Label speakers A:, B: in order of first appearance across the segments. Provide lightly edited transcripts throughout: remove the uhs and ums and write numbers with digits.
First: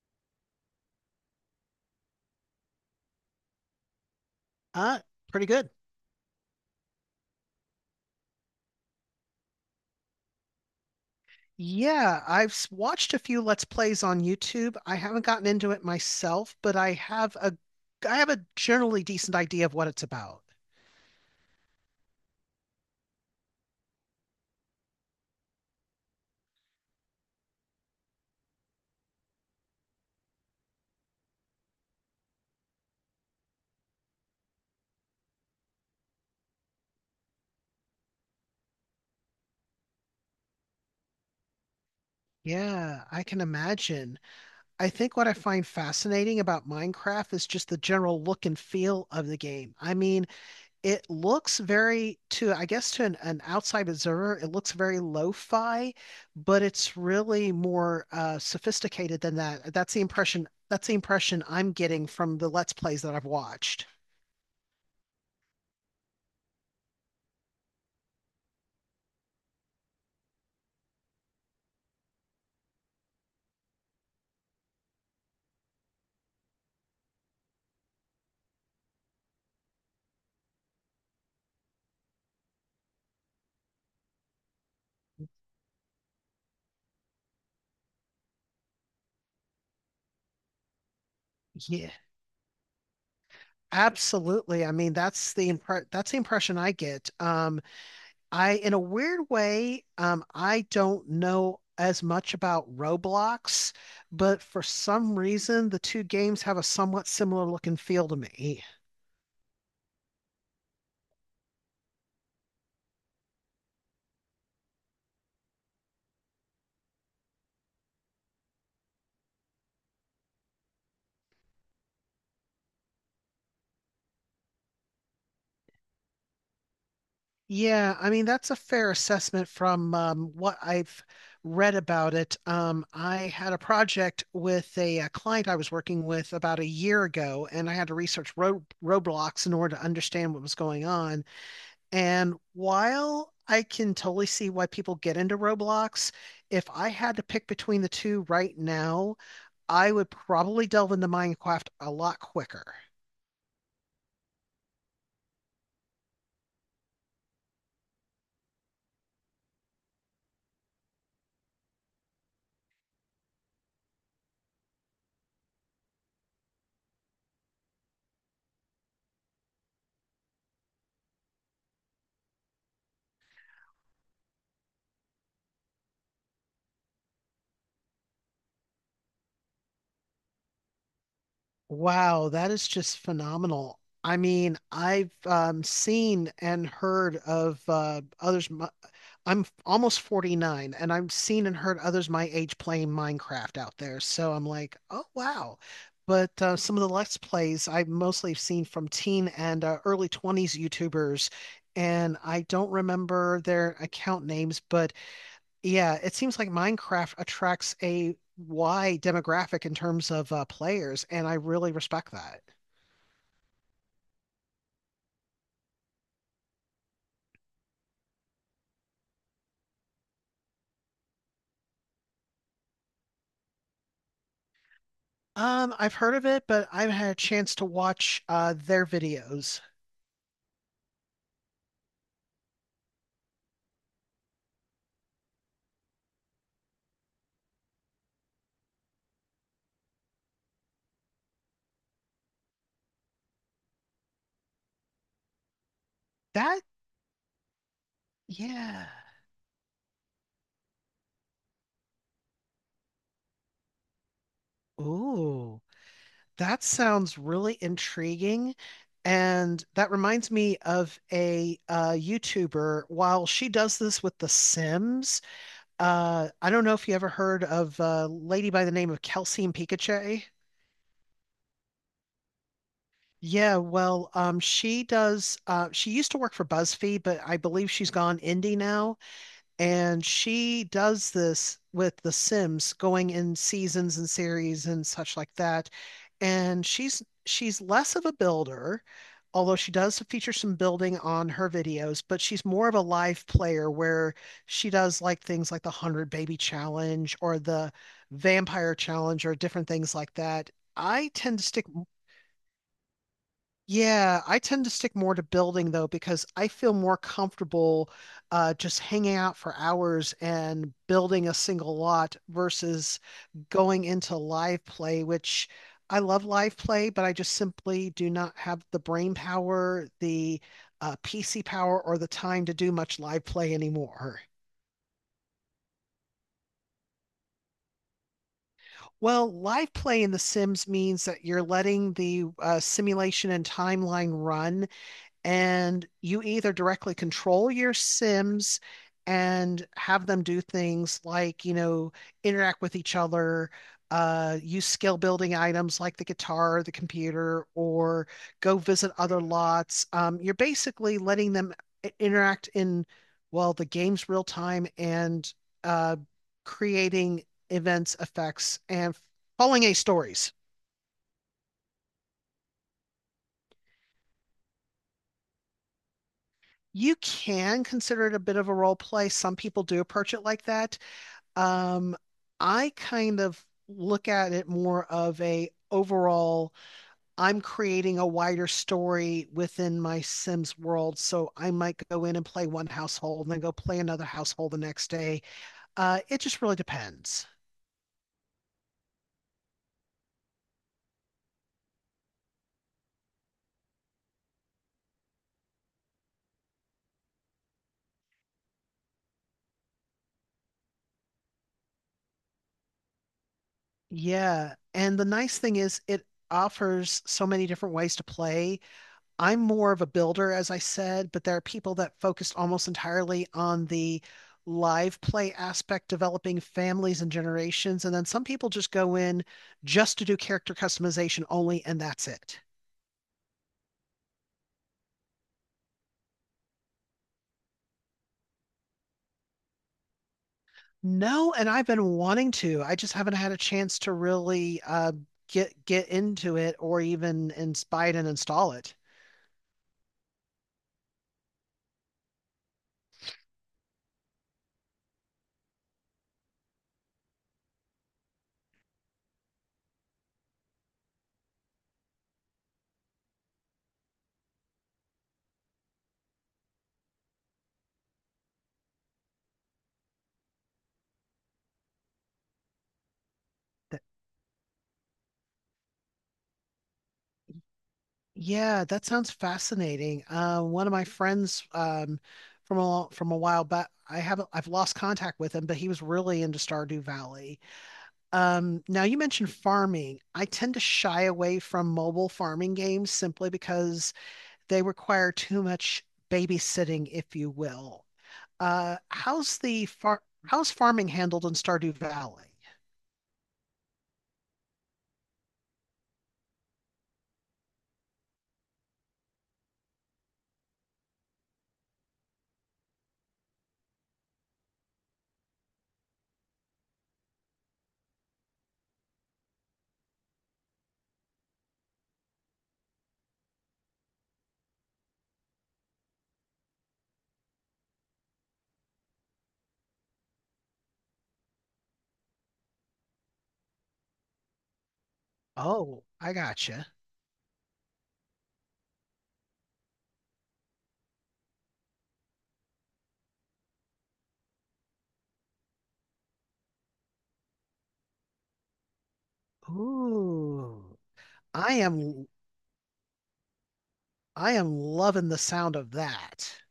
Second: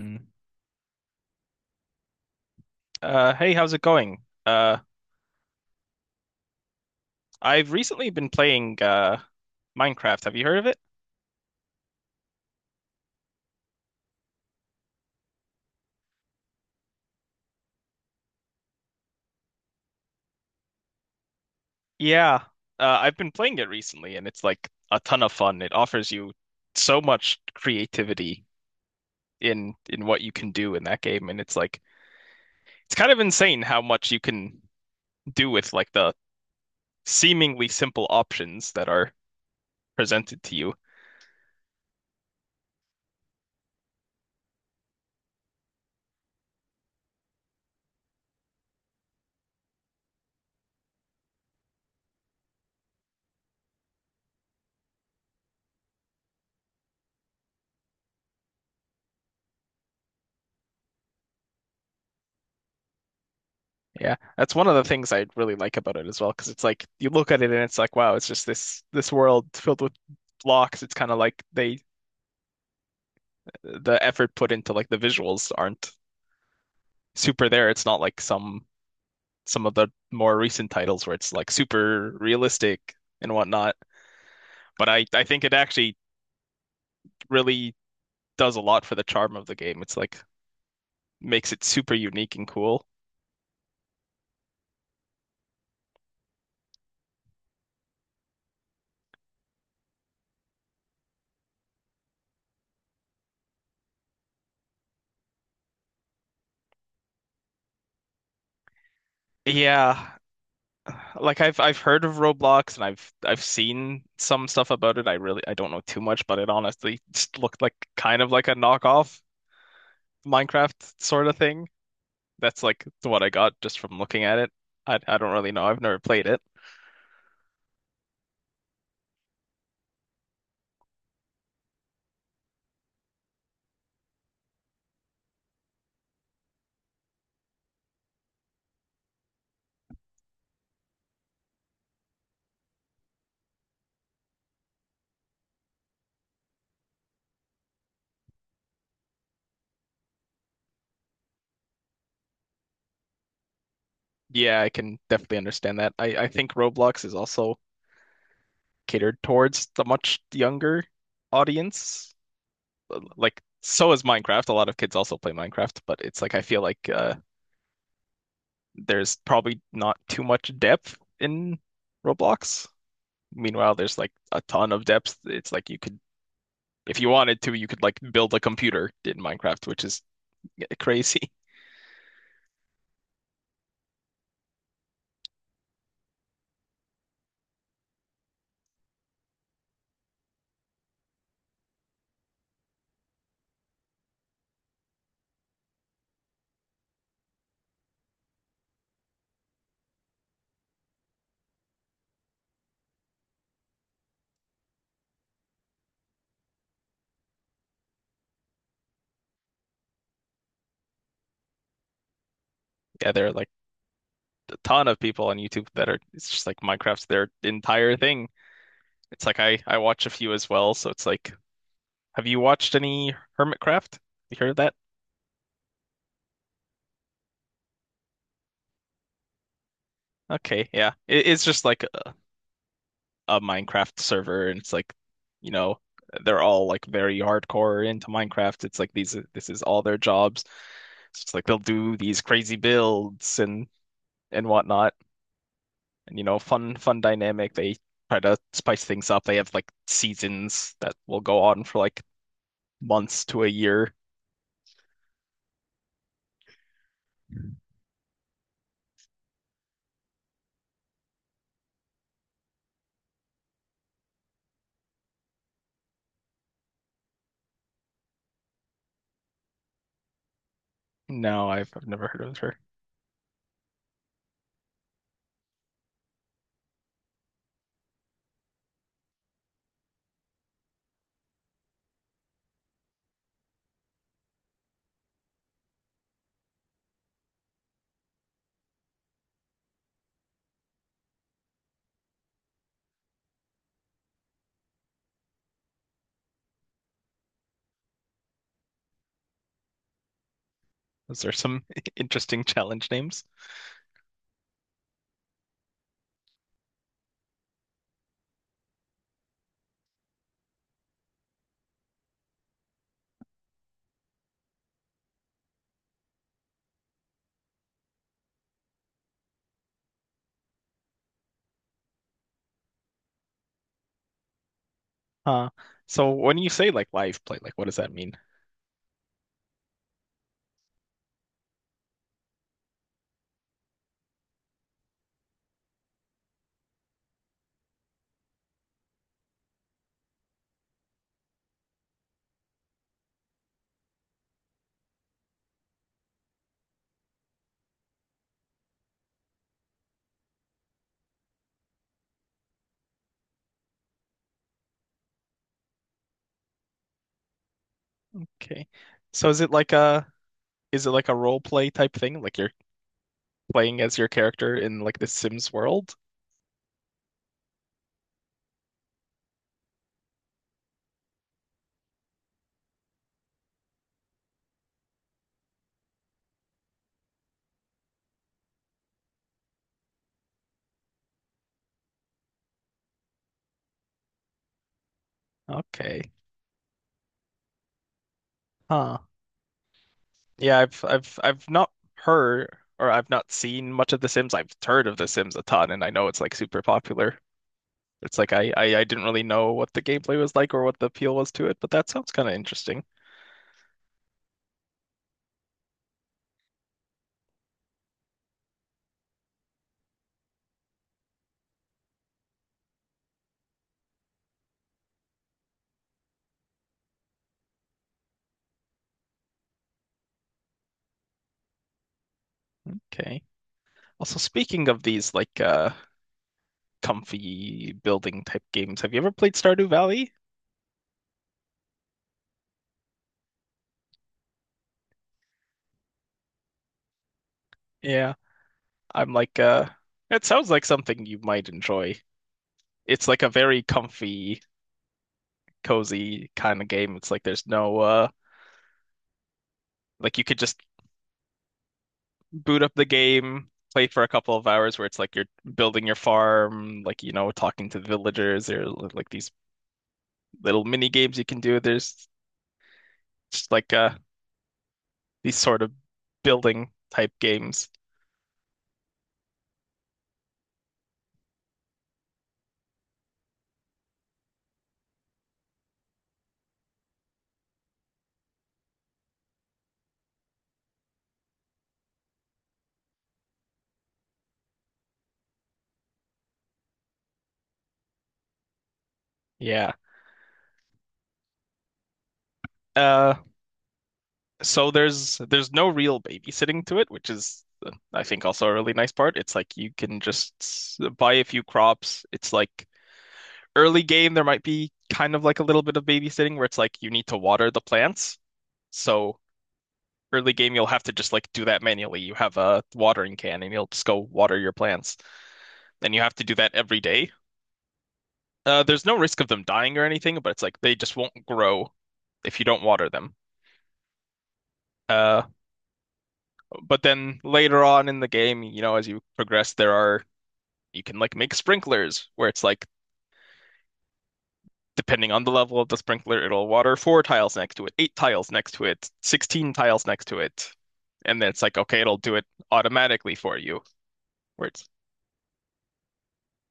A: Mm. Hey, how's it going? Uh,
B: Uh, pretty good.
A: I've recently been playing Minecraft. Have you heard of it?
B: Yeah, I've watched a few Let's Plays on YouTube. I haven't gotten into it myself, but I have a generally decent idea of what it's about.
A: Yeah, I've been playing it recently, and it's like a ton of fun. It offers you so much creativity in what you can do in that game, and it's like it's kind of insane how much you can do with like the seemingly simple options that are presented to you.
B: Yeah, I can imagine. I think what I find fascinating about Minecraft is just the general look and feel of the game. I mean, it looks very to I guess to an outside observer, it looks very lo-fi, but it's really more sophisticated than that. That's the impression I'm getting from the Let's Plays that I've watched.
A: Yeah, that's one of the things I really like about it as well, because it's like you look at it and it's like, wow, it's just this world filled with blocks. It's kind of like they the effort put into like the visuals aren't super there. It's not like some of the more recent titles where it's like super realistic and whatnot. But I think it actually really does a lot for the charm of the game. It's like makes it
B: Yeah,
A: super unique and cool.
B: absolutely. I mean, that's the impression I get. I, in a weird way, I don't know as much about Roblox, but for some reason, the two games have a somewhat similar look and feel to me.
A: Yeah, like I've heard of Roblox and I've seen some stuff about it. I really I don't know too much, but it honestly just looked like kind of like a knockoff Minecraft sort of thing. That's like what I got just from looking at it. I don't really know. I've never played it.
B: Yeah, I mean that's a fair assessment from what I've read about it. I had a project with uh, client I was working with about a year ago, and I had to research roadblocks in order to understand what was going on. And while I can totally see why people get into Roblox, if I had to pick between the two right now, I would probably delve into Minecraft a lot quicker.
A: Yeah, I can definitely understand that. I think Roblox is also catered towards the much younger audience. Like so is Minecraft. A lot of kids also play Minecraft, but it's like I feel like there's probably not too much depth in Roblox. Meanwhile, there's like a ton of depth. It's like you could, if you wanted to, you could like build a computer in Minecraft, which is crazy.
B: Wow, that is just phenomenal. I mean, I've seen and heard of others. I'm almost 49, and I've seen and heard others my age playing Minecraft out there. So I'm like, oh, wow. But some of the Let's Plays I've mostly seen from teen and early 20s YouTubers, and I don't remember their account names, but yeah, it seems like Minecraft attracts a wide demographic in terms of players, and I really respect that.
A: Yeah, there are like a ton of people on YouTube that are, it's just like Minecraft's their entire thing. It's like I watch a few as well, so it's like, have you watched any Hermitcraft? You heard of that?
B: I've heard of it, but I've had a chance to watch their videos.
A: Okay, yeah. It's just like a Minecraft server, and it's like, you know, they're all like very hardcore into Minecraft. It's like these this is all their jobs. So it's like they'll do these crazy builds and whatnot, and you know,
B: That,
A: fun dynamic. They try to spice
B: yeah.
A: things up. They have like seasons that will go on for like months to a year.
B: Ooh, that sounds really intriguing. And that reminds me of a YouTuber. While she does this with The Sims, I don't know if you ever heard of a lady by the name of Kelsey and Pikachu.
A: No, I've never heard of her.
B: Yeah, well, she does. She used to work for BuzzFeed, but I believe she's gone indie now. And she does this with The Sims, going in seasons and series and such like that. And she's less of a builder, although she does feature some building on her videos. But she's more of a live player, where she does like things like the Hundred Baby Challenge or the Vampire Challenge or different things like that. I
A: Those are
B: tend to
A: some
B: stick.
A: interesting challenge names.
B: Yeah, I tend to stick more to building though because I feel more comfortable just hanging out for hours and building a single lot versus going into live play, which I love live play, but I just simply do not have the brain power, the PC power, or the time to do much live play anymore.
A: Uh, so when you say like live play, like what does that mean?
B: Well, live play in The Sims means that you're letting the simulation and timeline run and you either directly control your Sims and have them do things like, you know, interact with each other, use skill building items like the guitar, the computer, or go visit other lots. You're basically letting them interact in, well, the game's real time and uh, creating events, effects,
A: Okay.
B: and
A: So is it
B: following
A: like
B: a
A: a
B: stories.
A: Is it like a role play type thing? Like you're playing as your character in like the Sims world?
B: You can consider it a bit of a role play. Some people do approach it like that. Um, I kind of look at it more of a overall, I'm creating a wider story within my Sims world. So I might go in and play one household and then go play another household the next day.
A: Okay.
B: It just really depends.
A: Huh. Yeah, I've not heard or I've not seen much of The Sims. I've heard of The Sims a ton and I know it's like super popular. It's like I I didn't really know what the gameplay was like or what the appeal was to it, but that sounds kind of interesting.
B: Yeah. And the nice thing is it offers so many different ways to play. I'm more of a builder, as I said, but there are people that focused almost entirely on the live play aspect, developing families and generations. And then some people just go in just to do character customization only, and that's it.
A: Okay. Also, speaking of these like comfy building type games, have you ever played Stardew Valley?
B: No, and I've been wanting to. I just haven't had a chance to really get into it or even inspire and
A: Yeah.
B: install it.
A: I'm like, it sounds like something you might enjoy. It's like a very comfy, cozy kind of game. It's like there's no, like you could just boot up the game, play for a couple of hours where it's like you're building your farm, like, you know, talking to the villagers or like these little mini games you can do. There's just like, these sort of building type games.
B: Yeah, that sounds fascinating. One of my friends from a while back, I haven't I've lost contact with him, but he was really into Stardew Valley. Now you mentioned farming. I tend to shy away from mobile farming games simply because they require too much babysitting, if you will. Uh, how's the
A: Yeah.
B: far how's farming handled in Stardew Valley?
A: Uh, so there's no real babysitting to it, which is I think also a really nice part. It's like you can just buy a few crops. It's like early game, there might be kind of like a little bit of babysitting where it's like you need to water the plants. So early game, you'll have to just like do that manually. You have a watering can and you'll just go water your plants, and you have to do that every day. There's no risk of them dying or anything, but it's like they just won't grow if you don't water them. Uh,
B: Oh, I gotcha.
A: but then later on in the game, you know, as you progress, there are you can like make sprinklers where it's like depending on the level of the sprinkler, it'll water four tiles next to it, eight tiles next to it, 16 tiles next to it.
B: Ooh,
A: And then it's
B: I
A: like, okay, it'll
B: am
A: do it automatically for you.
B: I
A: Where
B: am
A: it's
B: loving the sound of that.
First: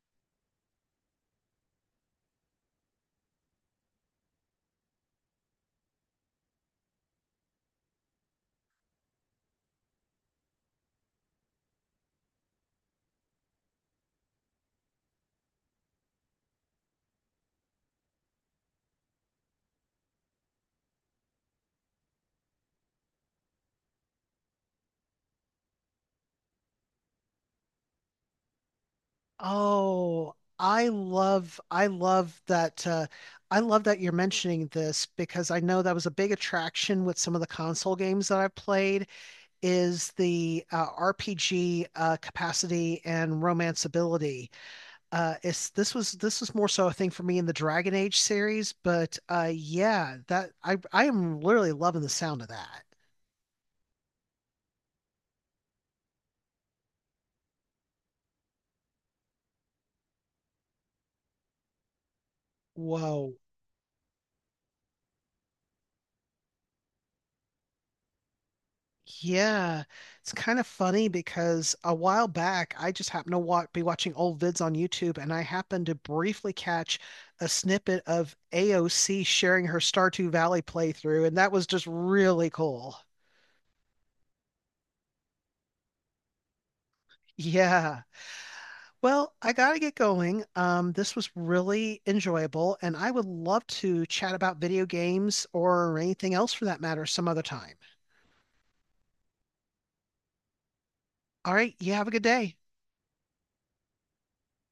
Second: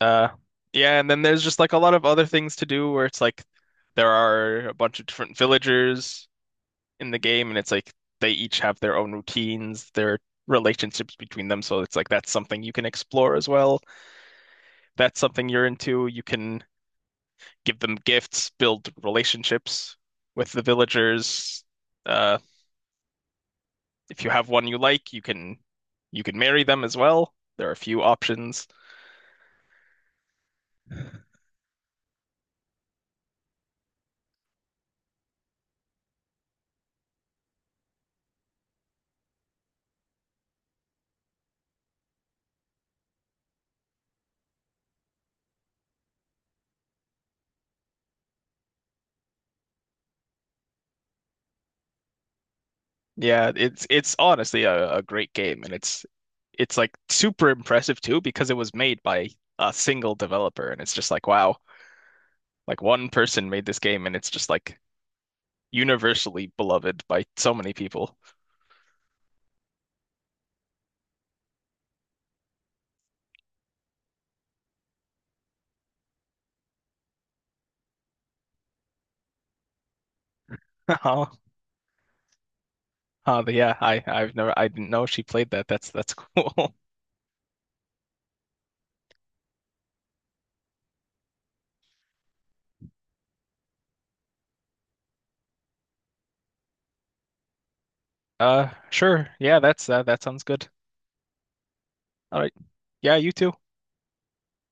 A: uh yeah, and then there's just like a lot of other things to do where it's like there are a bunch of different villagers in the game and it's like they each have their own routines, their relationships between them. So it's like that's something you can explore as well. That's something you're into. You can give them gifts, build relationships with the villagers. Uh, if you have one you like, you can marry them as well. There are a few options.
B: Oh, I love that you're mentioning this because I know that was a big attraction with some of the console games that I've played is the RPG capacity and romanceability. It's this was more so a thing for me in the Dragon Age series, but yeah, that I am literally loving the sound of that.
A: Yeah, it's honestly a great game, and it's like super impressive too because it was made by a single developer, and it's just like wow, like one
B: Whoa.
A: person made this game, and it's just like universally beloved by so many people.
B: Yeah, it's kind of funny because a while back I just happened to wa be watching old vids on YouTube and I happened to briefly catch a snippet of AOC sharing her Stardew Valley playthrough, and that was just really cool.
A: Oh, yeah, I I didn't know she played that. That's cool.
B: Yeah. Well, I gotta get going. This was really enjoyable, and I would love to chat about video games or anything else for that matter some other time.
A: Sure. Yeah, that's that sounds good.
B: All right, you have a good
A: All right.
B: day.
A: Yeah, you too.